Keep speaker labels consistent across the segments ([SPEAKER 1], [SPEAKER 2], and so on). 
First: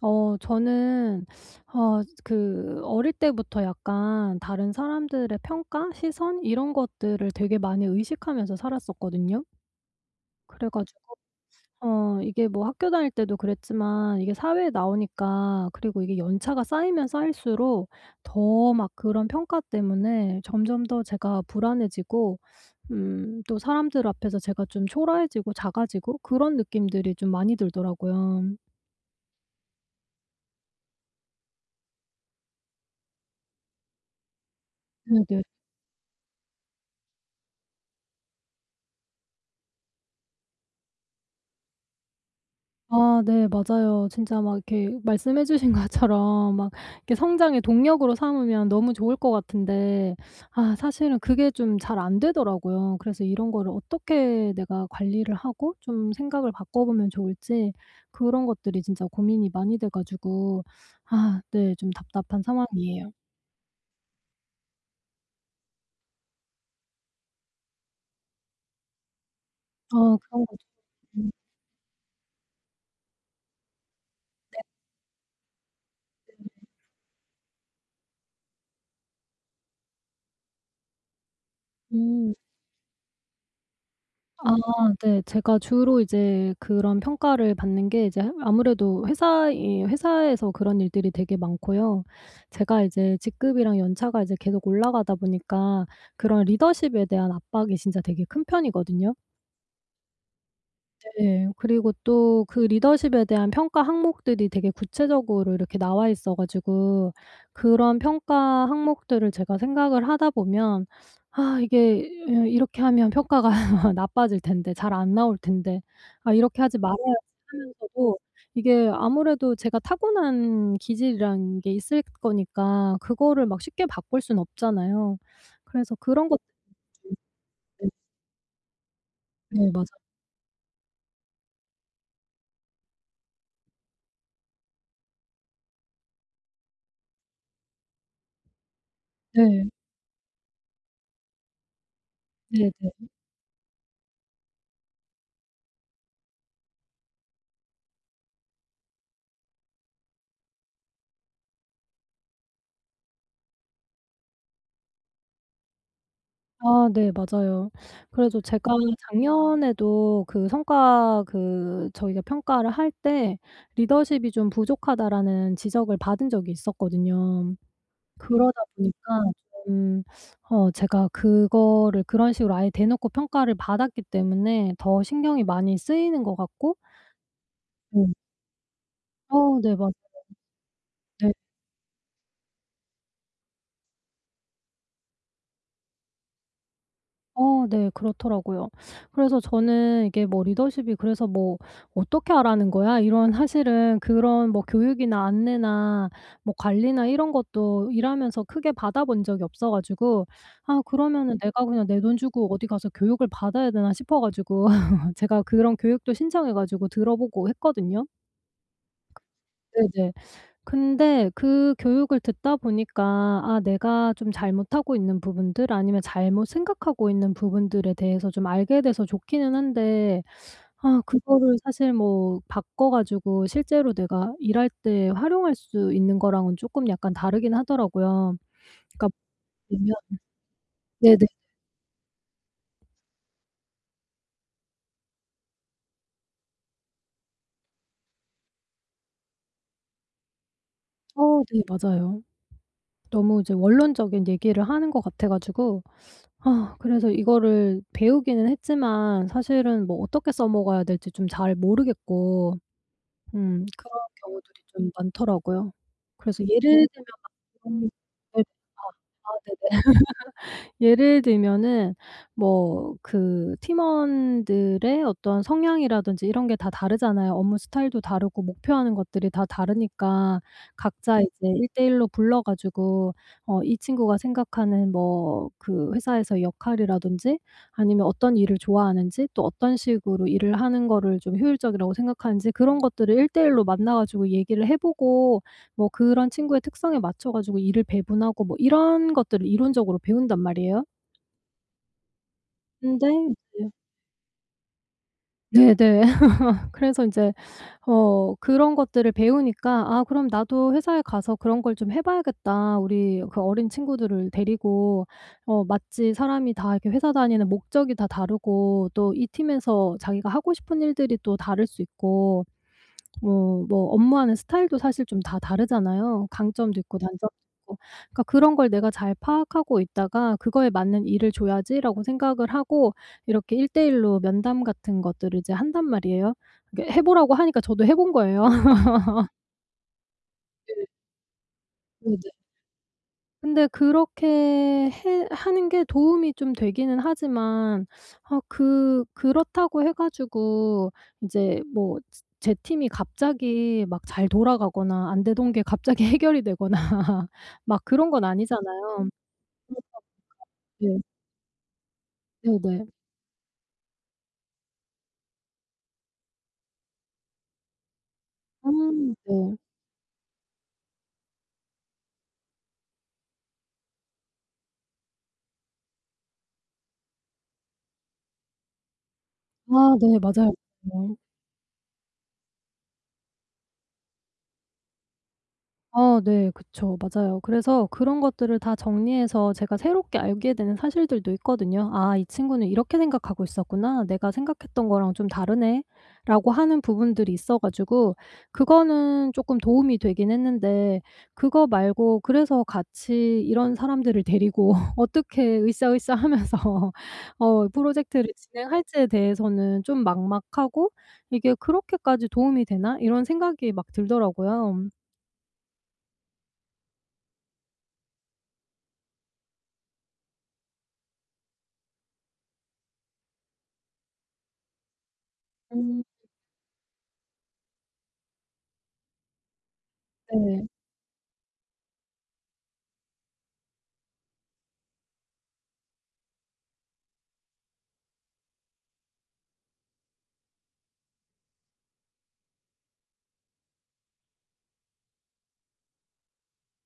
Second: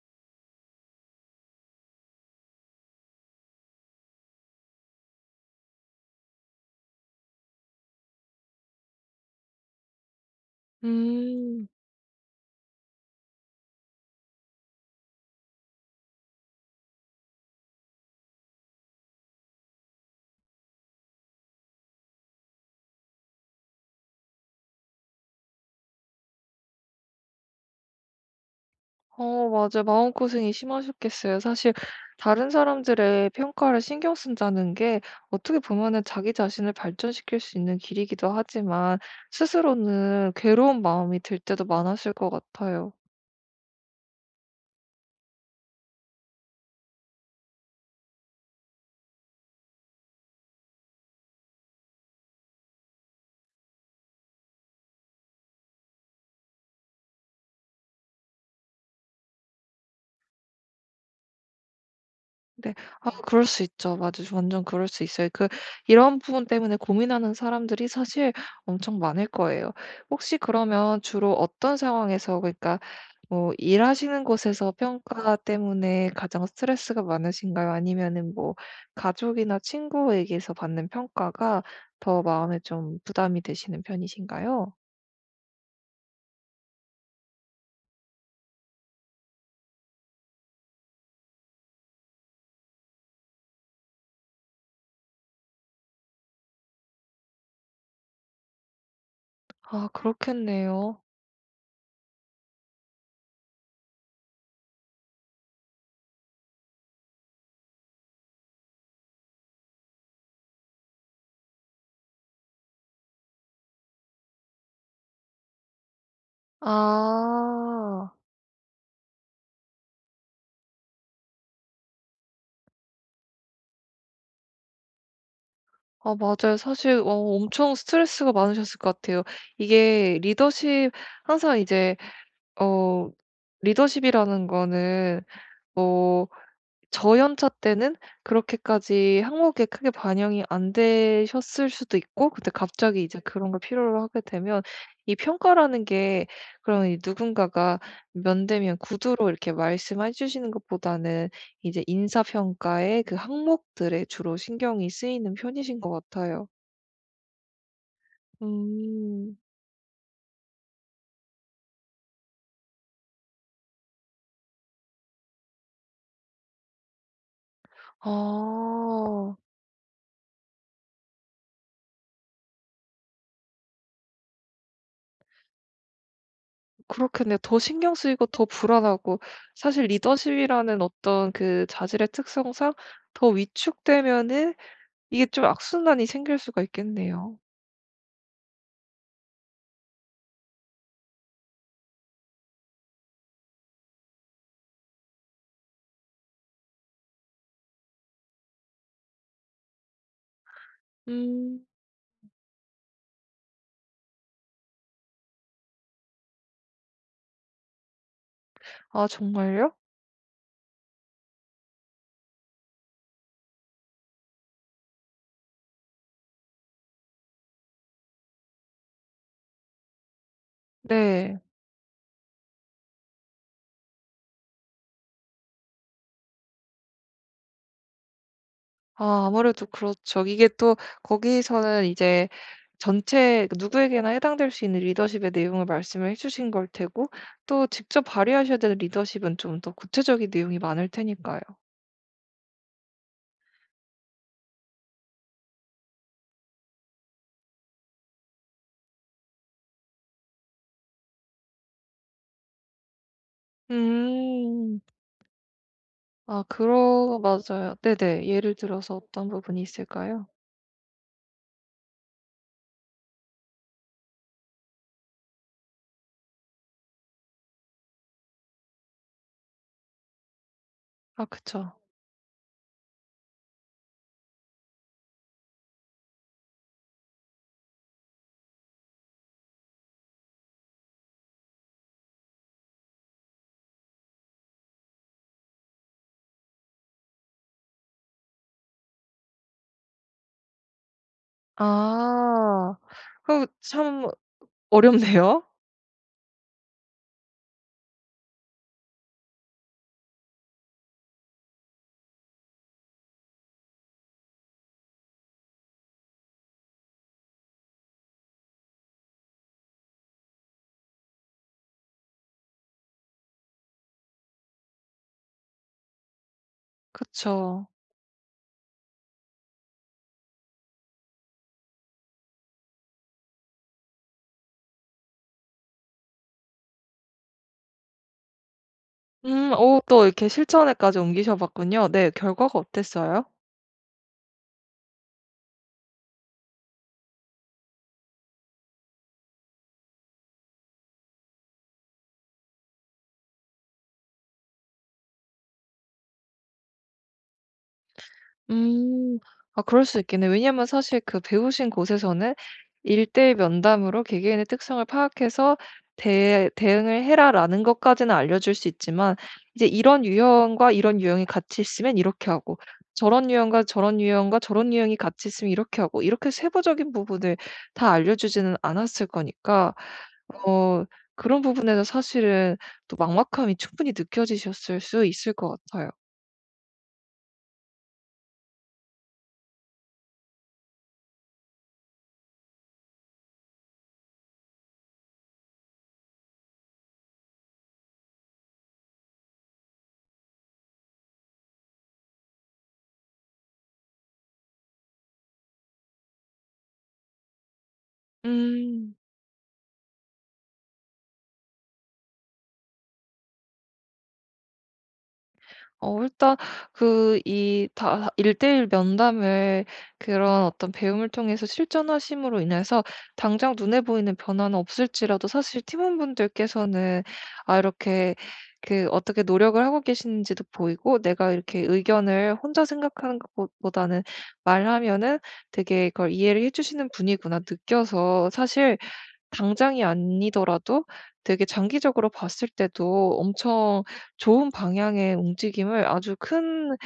[SPEAKER 1] 저는 그 어릴 때부터 약간 다른 사람들의 평가, 시선 이런 것들을 되게 많이 의식하면서 살았었거든요. 그래 가지고
[SPEAKER 2] 음.
[SPEAKER 1] 이게 뭐 학교 다닐 때도 그랬지만 이게 사회에 나오니까 그리고 이게 연차가 쌓이면 쌓일수록 더 막 그런 평가 때문에 점점 더 제가 불안해지고 또 사람들 앞에서 제가 좀 초라해지고 작아지고 그런 느낌들이 좀 많이 들더라고요.
[SPEAKER 2] 맞아요. 마음고생이 심하셨겠어요. 사실 다른 사람들의 평가를 신경 쓴다는 게
[SPEAKER 1] 네네.
[SPEAKER 2] 어떻게 보면은 자기 자신을 발전시킬 수 있는 길이기도 하지만 스스로는 괴로운 마음이 들 때도 많았을 것 같아요.
[SPEAKER 1] 아 네, 맞아요. 진짜 막 이렇게 말씀해 주신 것처럼 막 이렇게 성장의 동력으로 삼으면 너무 좋을 것 같은데 아 사실은 그게 좀 잘 안 되더라고요. 그래서 이런 거를 어떻게 내가 관리를 하고 좀 생각을 바꿔 보면 좋을지 그런 것들이 진짜 고민이 많이 돼 가지고 아 네, 좀 답답한
[SPEAKER 2] 네.
[SPEAKER 1] 상황이에요.
[SPEAKER 2] 아 그럴 수 있죠. 맞아요. 완전 그럴 수 있어요. 그 이런 부분 때문에 고민하는 사람들이 사실 엄청 많을 거예요.
[SPEAKER 1] 아
[SPEAKER 2] 혹시
[SPEAKER 1] 그런 거죠.
[SPEAKER 2] 그러면 주로 어떤 상황에서 그러니까 뭐 일하시는 곳에서 평가 때문에 가장 스트레스가 많으신가요? 아니면은 뭐 가족이나 친구에게서 받는 평가가 더
[SPEAKER 1] 음.
[SPEAKER 2] 마음에 좀 부담이 되시는
[SPEAKER 1] 아
[SPEAKER 2] 편이신가요?
[SPEAKER 1] 네. 제가 주로 이제 그런 평가를 받는 게 이제 아무래도 회사 이 회사에서 그런 일들이 되게 많고요. 제가 이제 직급이랑 연차가 이제 계속 올라가다 보니까 그런 리더십에 대한 압박이 진짜 되게 큰 편이거든요.
[SPEAKER 2] 아 그렇겠네요.
[SPEAKER 1] 네. 그리고 또 그 리더십에 대한 평가 항목들이 되게 구체적으로 이렇게 나와 있어 가지고 그런 평가 항목들을 제가 생각을 하다 보면 '아 이게 이렇게 하면 평가가 나빠질 텐데. 잘 안 나올 텐데. 아 이렇게 하지 말아야지.'
[SPEAKER 2] 아.
[SPEAKER 1] 하면서도 이게 아무래도 제가 타고난 기질이란 게 있을 거니까 그거를 막 쉽게 바꿀 순 없잖아요. 그래서
[SPEAKER 2] 아
[SPEAKER 1] 그런 것들
[SPEAKER 2] 맞아요. 사실
[SPEAKER 1] 좀.
[SPEAKER 2] 엄청
[SPEAKER 1] 네.
[SPEAKER 2] 스트레스가 많으셨을 것 같아요.
[SPEAKER 1] 네, 맞아요.
[SPEAKER 2] 이게 리더십 항상 이제 어 리더십이라는 거는 뭐 저연차 때는 그렇게까지 항목에
[SPEAKER 1] 네.
[SPEAKER 2] 크게 반영이 안 되셨을 수도 있고, 근데 갑자기
[SPEAKER 1] 네네.
[SPEAKER 2] 이제 그런 걸 필요로 하게 되면 이 평가라는 게 그런 이 누군가가 면대면 구두로 이렇게 말씀해 주시는 것보다는 이제 인사평가의 그 항목들에 주로 신경이 쓰이는 편이신 것 같아요.
[SPEAKER 1] 아 네, 맞아요. 그래서 제가
[SPEAKER 2] 음.
[SPEAKER 1] 작년에도 그 성과 그 저희가 평가를 할 때 "리더십이 좀 부족하다."라는 지적을 받은 적이 있었거든요. 그러다 보니까
[SPEAKER 2] 아,
[SPEAKER 1] 좀 제가 그거를 그런 식으로 아예 대놓고 평가를 받았기 때문에 더 신경이 많이 쓰이는 것 같고.
[SPEAKER 2] 그렇겠네요. 더 신경
[SPEAKER 1] 네.
[SPEAKER 2] 쓰이고 더 불안하고,
[SPEAKER 1] 네,
[SPEAKER 2] 사실
[SPEAKER 1] 맞아요.
[SPEAKER 2] 리더십이라는
[SPEAKER 1] 네.
[SPEAKER 2] 어떤 그 자질의 특성상 더 위축되면은 이게 좀 악순환이 생길 수가 있겠네요.
[SPEAKER 1] 어 네, 그렇더라고요. 그래서 저는 이게 뭐 리더십이 그래서 뭐 "어떻게 하라는 거야?" 이런, 사실은 그런 뭐 교육이나 안내나 뭐 관리나 이런 것도 일하면서 크게 받아본 적이 없어 가지고 '아 그러면은 내가
[SPEAKER 2] 음.
[SPEAKER 1] 그냥 내 돈 주고 어디 가서 교육을 받아야 되나?' 싶어 가지고 제가 그런 교육도 신청해 가지고 들어보고 했거든요.
[SPEAKER 2] 아 정말요?
[SPEAKER 1] 네네. 근데 그 교육을 듣다 보니까 아 내가 좀 잘못하고 있는 부분들 아니면 잘못 생각하고 있는 부분들에 대해서 좀 알게 돼서 좋기는 한데 아
[SPEAKER 2] 네.
[SPEAKER 1] 그거를 사실 뭐 바꿔 가지고 실제로 내가 일할 때 활용할 수 있는 거랑은 쪼끔 약간 다르긴 하더라고요. 그러니까
[SPEAKER 2] 아 아무래도
[SPEAKER 1] 보면
[SPEAKER 2] 그렇죠. 이게 또
[SPEAKER 1] 네네.
[SPEAKER 2] 거기서는 이제 전체 그 누구에게나 해당될 수 있는 리더십의 내용을 말씀을 해 주신 걸 테고, 또 직접 발휘하셔야 되는 리더십은 좀 더 구체적인 내용이 많을 테니까요.
[SPEAKER 1] 네, 맞아요. 너무 이제 원론적인 얘기를 하는 것 같아 가지고 아 그래서 이거를 배우기는 했지만 사실은 뭐 어떻게 써 먹어야 될지 좀 잘 모르겠고 그런 경우들이
[SPEAKER 2] 음.
[SPEAKER 1] 좀 많더라고요.
[SPEAKER 2] 아
[SPEAKER 1] 그래서 예를 들면
[SPEAKER 2] 그러
[SPEAKER 1] 막
[SPEAKER 2] 맞아요.
[SPEAKER 1] 그런. 네.
[SPEAKER 2] 네네. 예를 들어서
[SPEAKER 1] 아
[SPEAKER 2] 어떤 부분이
[SPEAKER 1] 네네.
[SPEAKER 2] 있을까요?
[SPEAKER 1] 예를 들면은 뭐 그 팀원들의 어떤 성향이라든지 이런 게 다 다르잖아요. 업무 스타일도 다르고 목표하는 것들이 다 다르니까 각자. 네.
[SPEAKER 2] 아
[SPEAKER 1] 이제
[SPEAKER 2] 그쵸.
[SPEAKER 1] 1대 1로 불러 가지고 이 친구가 생각하는 뭐 그 회사에서의 역할이라든지 아니면 어떤 일을 좋아하는지 또 어떤 식으로 일을 하는 거를 좀 효율적이라고 생각하는지 그런 것들을 1대 1로 만나 가지고 얘기를 해 보고 뭐 그런 친구의 특성에 맞춰 가지고 일을 배분하고 뭐 이런 것들을 이론적으로 배운단 말이에요.
[SPEAKER 2] 아.
[SPEAKER 1] 근데
[SPEAKER 2] 그 참 어렵네요.
[SPEAKER 1] 이제 네네. 그래서 인제 그런 것들을 배우니까 '아 그럼 나도 회사에 가서 그런 걸 좀 해 봐야겠다. 우리 그 어린 친구들을 데리고.' 마치 사람이 다 이렇게 회사 다니는 목적이 다 다르고 또 이 팀에서 자기가 하고 싶은 일들이 또 다를 수 있고 뭐 업무하는 스타일도 사실 좀 다 다르잖아요. 강점도 있고 단점도
[SPEAKER 2] 그쵸.
[SPEAKER 1] 있고. 그러니까 그런 걸 내가 잘 파악하고 있다가 '그거에 맞는 일을 줘야지.'라고 생각을 하고 이렇게 1대1로 면담 같은 것들을 이제 한단 말이에요. 이게 해 보라고 하니까 저도 해본 거예요.
[SPEAKER 2] 오 또 이렇게 실천에까지 옮기셔 봤군요. 네.
[SPEAKER 1] 네.
[SPEAKER 2] 결과가 어땠어요?
[SPEAKER 1] 근데 그렇게 해 하는 게 도움이 좀 되기는 하지만 아 그렇다고 해 가지고 이제 뭐 제 팀이 갑자기 막 잘 돌아가거나 안 되던 게 갑자기 해결이 되거나 막 그런 건 아니잖아요.
[SPEAKER 2] 음. 아 그럴 수 있겠네요. 왜냐면
[SPEAKER 1] 네.
[SPEAKER 2] 사실 그 배우신 곳에서는
[SPEAKER 1] 네네.
[SPEAKER 2] 일대의 면담으로 개개인의 특성을 파악해서 대 "대응을 해라."라는 것까지는 알려줄 수
[SPEAKER 1] 음.
[SPEAKER 2] 있지만
[SPEAKER 1] 네.
[SPEAKER 2] 이제 이런 유형과 이런 유형이 같이 있으면 이렇게 하고, 저런 유형과 저런 유형과 저런 유형이 같이 있으면 이렇게 하고, 이렇게 세부적인 부분을 다 알려주지는 않았을 거니까
[SPEAKER 1] 아 네, 맞아요.
[SPEAKER 2] 어
[SPEAKER 1] 네.
[SPEAKER 2] 그런 부분에서 사실은 또 막막함이 충분히 느껴지셨을 수 있을 것 같아요.
[SPEAKER 1] 네. 그쵸, 맞아요. 그래서 그런 것들을 다 정리해서 제가 새롭게 알게 되는 사실들도 있거든요. '아 이 친구는 이렇게 생각하고 있었구나. 내가 생각했던 거랑 좀 다르네.'라고 하는 부분들이 있어 가지고 그거는 쪼끔 도움이 되긴 했는데 그거 말고, 그래서 같이 이런 사람들을 데리고 어떻게 으쌰으쌰하면서 프로젝트를
[SPEAKER 2] 음.
[SPEAKER 1] 진행할지에 대해서는 좀 막막하고 '이게 그렇게까지 도움이 되나?' 이런 생각이 막 들더라고요.
[SPEAKER 2] 일단 그 이 다1일 면담을 그런 어떤 배움을 통해서 실전하심으로 인해서 당장 눈에 보이는 변화는 없을지라도 사실 팀원분들께서는 아 이렇게 그 어떻게 노력을 하고 계시는지도
[SPEAKER 1] 네.
[SPEAKER 2] 보이고, 내가 이렇게 의견을 혼자 생각하는 것보다는 말하면은 되게 그걸 이해를 해 주시는 분이구나 느껴서 사실 당장이 아니더라도 되게 장기적으로 봤을 때도 엄청 좋은 방향의 움직임을 아주 큰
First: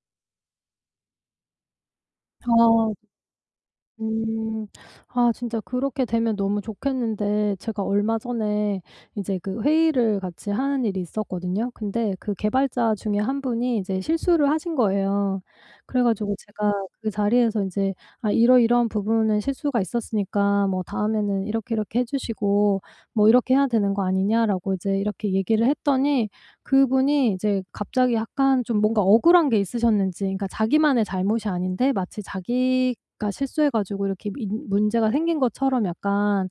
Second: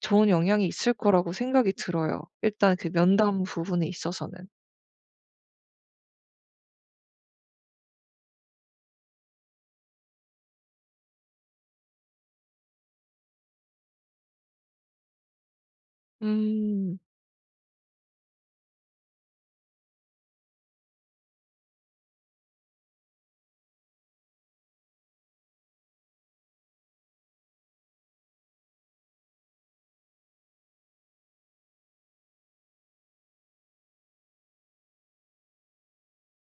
[SPEAKER 2] 좋은 영향이 있을 거라고 생각이 들어요. 일단 그
[SPEAKER 1] 아.
[SPEAKER 2] 면담 부분에 있어서는.
[SPEAKER 1] 음. 아 진짜 그렇게 되면 너무 좋겠는데 제가 얼마 전에 이제 그 회의를 같이 하는 일이 있었거든요. 근데 그 개발자 중에 한 분이 이제 실수를 하신 거예요. 그래 가지고 제가
[SPEAKER 2] 음.
[SPEAKER 1] 그 자리에서 인제 "아 이러이러한 부분은 실수가 있었으니까 뭐 다음에는 이렇게, 이렇게 해 주시고 뭐 이렇게 해야 되는 거 아니냐?"라고 이제 이렇게 얘기를 했더니 그분이 이제 갑자기 약간 좀 뭔가 억울한 게 있으셨는지, 그러니까 자기만의 잘못이 아닌데 마치 자기가 실수해 가지고 이렇게 민 문제가 생긴 것처럼 약간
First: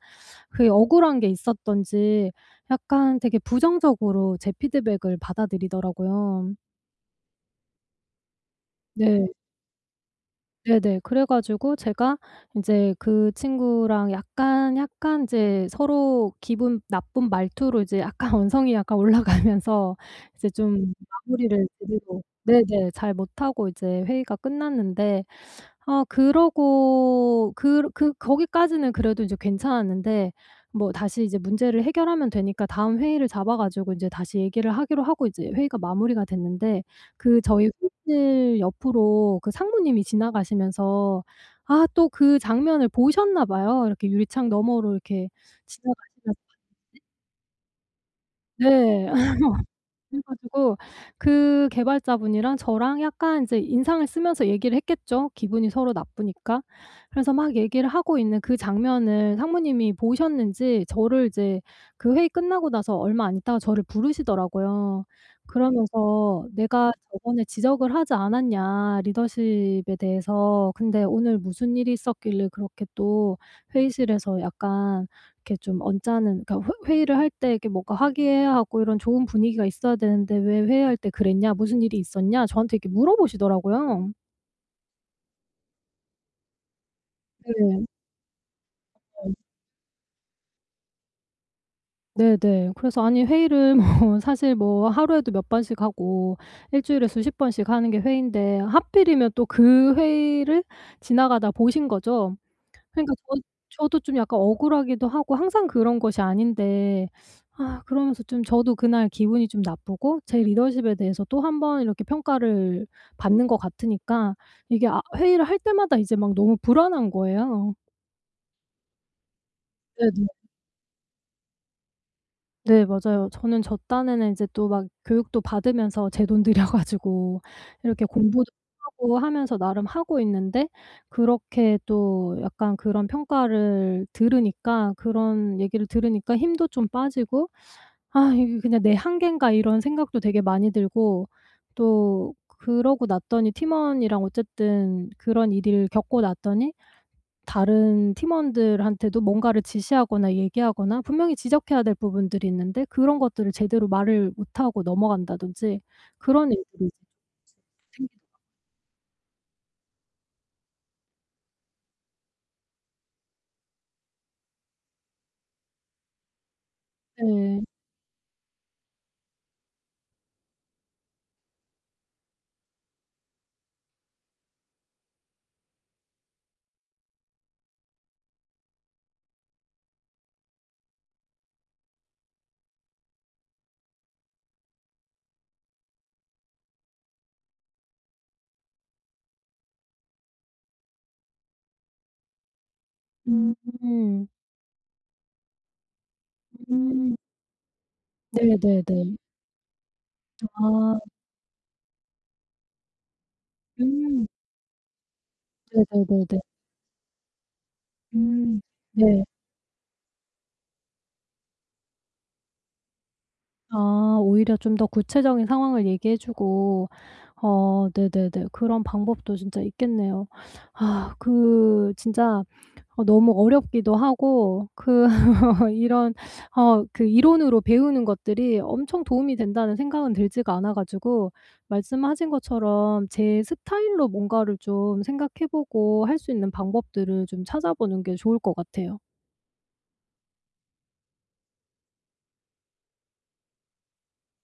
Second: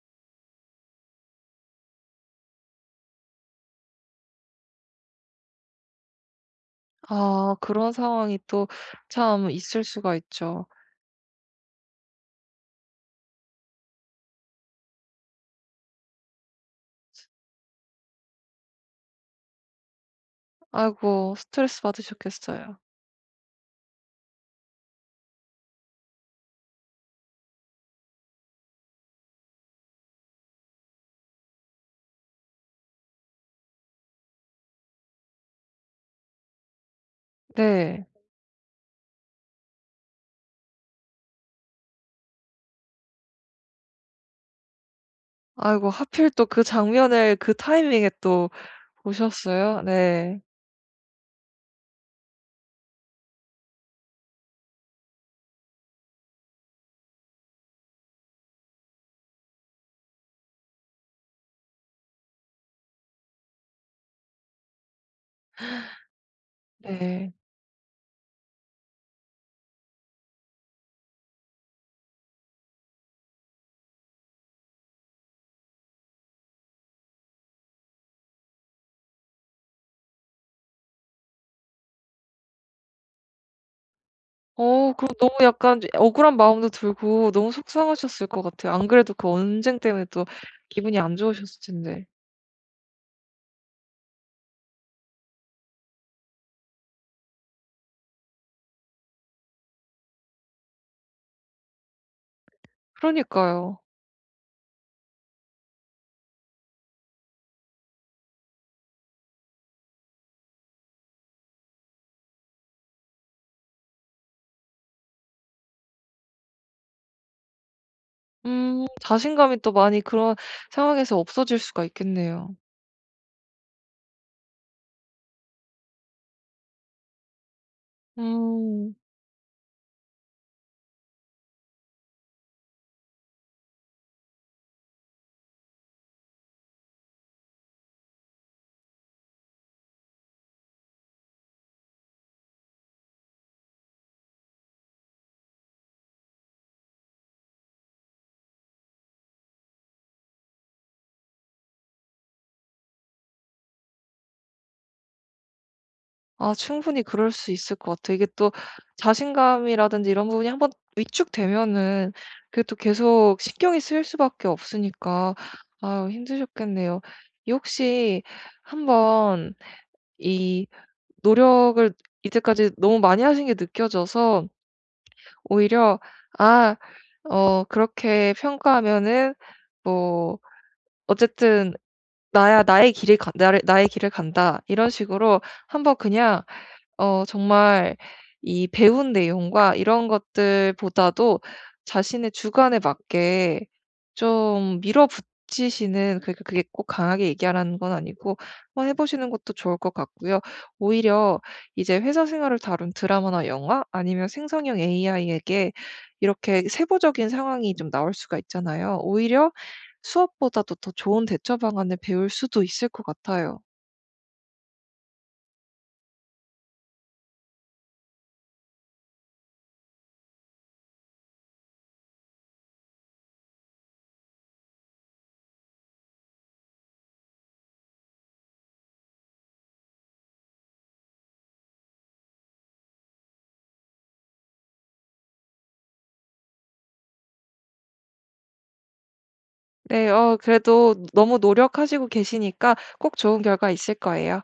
[SPEAKER 1] 그게 억울한 게 있었던지 약간 되게 부정적으로 제 피드백을 받아들이더라고요.
[SPEAKER 2] 아 그런 상황이 또
[SPEAKER 1] 네.
[SPEAKER 2] 참 있을 수가 있죠.
[SPEAKER 1] 네네. 그래 가지고 제가 이제 그 친구랑 약간 이제 서로 기분 나쁜 말투로 이제 약간 언성이 약간 올라가면서 이제 좀
[SPEAKER 2] 아이고
[SPEAKER 1] 마무리를
[SPEAKER 2] 스트레스
[SPEAKER 1] 제대로.
[SPEAKER 2] 받으셨겠어요.
[SPEAKER 1] 네네. 잘 못하고 이제 회의가 끝났는데 아 그러고 그 거기까지는 그래도 이제 괜찮았는데 뭐 다시 이제 문제를 해결하면 되니까 다음 회의를 잡아 가지고 이제 다시 얘기를 하기로 하고 이제 회의가 마무리가 됐는데 그 저희
[SPEAKER 2] 네.
[SPEAKER 1] 회의실 옆으로 그 상무님이 지나가시면서 아 또 그 장면을 보셨나 봐요. 이렇게 유리창 너머로 이렇게
[SPEAKER 2] 아이고 하필
[SPEAKER 1] 지나가시면서.
[SPEAKER 2] 또 그 장면을 그 타이밍에 또
[SPEAKER 1] 네.
[SPEAKER 2] 보셨어요?
[SPEAKER 1] 그래
[SPEAKER 2] 네.
[SPEAKER 1] 가지고 그 개발자분이랑 저랑 약간 인제 인상을 쓰면서 얘기를 했겠죠, 기분이 서로 나쁘니까. 그래서 막 얘기를 하고 있는 그 장면을 상무님이 보셨는지 저를 이제 그 회의 끝나고 나서 얼마 안 있다가 저를 부르시더라고요. 그러면서 "내가
[SPEAKER 2] 네.
[SPEAKER 1] 저번에 지적을 하지 않았냐, 리더십에 대해서. 근데 오늘 무슨 일이 있었길래 그렇게 또 회의실에서 약간 이렇게 좀 언짢은, 그러니까 회 회의를 할 때 이렇게 뭔가 화기애애하고 하고 이런 좋은 분위기가 있어야 되는데 왜 회의할 때 그랬냐? 무슨 일이 있었냐?" 저한테 이렇게 물어보시더라고요.
[SPEAKER 2] 그럼 너무 약간 억울한 마음도 들고 너무
[SPEAKER 1] 네.
[SPEAKER 2] 속상하셨을 것 같아요. 안 그래도 그 언쟁 때문에 또 기분이 안 좋으셨을 텐데.
[SPEAKER 1] 네. 네 그래서 아니 회의를 뭐 사실 뭐 하루에도 몇 번씩 하고 일 주일에 수십 번씩 하는 게 회의인데 하필이면 또 그 회의를 지나가다 보신 거죠. 그러니까 저
[SPEAKER 2] 그러니까요.
[SPEAKER 1] 저도 좀 약간 억울하기도 하고 항상 그런 것이 아닌데 아 그러면서 좀 저도 그날 기분이 좀 나쁘고 제 리더십에 대해서 또 한번 이렇게 평가를 받는 것 같으니까 이게 아 회의를 할 때마다 이제 막 너무 불안한 거예요.
[SPEAKER 2] 자신감이 또 많이
[SPEAKER 1] 네네.
[SPEAKER 2] 그런 상황에서 없어질 수가 있겠네요.
[SPEAKER 1] 네, 맞아요. 저는 저 딴에는 이제 또 막 교육도 받으면서 제 돈 들여 가지고 이렇게 공부도
[SPEAKER 2] 음.
[SPEAKER 1] 하고 하면서 나름 하고 있는데 그렇게 또 약간 그런 평가를 들으니까, 그런 얘기를 들으니까 힘도 좀 빠지고 '아 이게 그냥 내 한계인가.' 이런 생각도 되게 많이 들고 또 그러고 났더니 팀원이랑 어쨌든 그런 일을 겪고 났더니 다른 팀원들한테도 뭔가를 지시하거나 얘기하거나 분명히 지적해야 될 부분들이 있는데 그런 것들을 제대로 말을 못하고 넘어간다든지 그런
[SPEAKER 2] 아
[SPEAKER 1] 일들이.
[SPEAKER 2] 충분히 그럴 수 있을 것 같아요. 이게 또 자신감이라든지 이런 부분이 한번 위축되면은 그게 또 계속 신경이 쓰일 수밖에 없으니까 아유 힘드셨겠네요. 이
[SPEAKER 1] 네.
[SPEAKER 2] 혹시 한번 이 노력을 이제까지 너무 많이 하신 게 느껴져서 오히려 '아 그렇게 평가하면은 뭐 어쨌든 나야 나의 길을 가, 나를 나의 길을 간다.' 이런 식으로 한번 그냥 정말 이 배운 내용과 이런 것들보다도 자신의 주관에
[SPEAKER 1] 음.
[SPEAKER 2] 맞게 좀 밀어붙이시는, 그러니까 그게 꼭
[SPEAKER 1] 음.
[SPEAKER 2] 강하게 얘기하라는 건 아니고 한번 해
[SPEAKER 1] 네네네.
[SPEAKER 2] 보시는 것도 좋을 것 같고요.
[SPEAKER 1] 아.
[SPEAKER 2] 오히려 이제 회사 생활을 다룬 드라마나 영화
[SPEAKER 1] 음.
[SPEAKER 2] 아니면 생성형 AI에게
[SPEAKER 1] 네네네네.
[SPEAKER 2] 이렇게 세부적인 상황이 좀 나올 수가
[SPEAKER 1] 음.
[SPEAKER 2] 있잖아요.
[SPEAKER 1] 네.
[SPEAKER 2] 오히려 수업보다도 더 좋은 대처 방안을 배울 수도 있을 것 같아요.
[SPEAKER 1] 아 오히려 좀 더 구체적인 상황을 얘기해 주고. 네네네. 그런 방법도 진짜 있겠네요. 아 그 진짜 너무 어렵기도 하고 그 이런 그 이론으로 배우는 것들이 엄청 도움이 된다는 생각은 들지가 않아 가지고 말씀하신 것처럼 제 스타일로 뭔가를 좀 생각해 보고 할 수 있는 방법들을 좀 찾아보는 게 좋을 것 같아요.
[SPEAKER 2] 네. 그래도 너무 노력하시고 계시니까 꼭 좋은 결과 있을 거예요.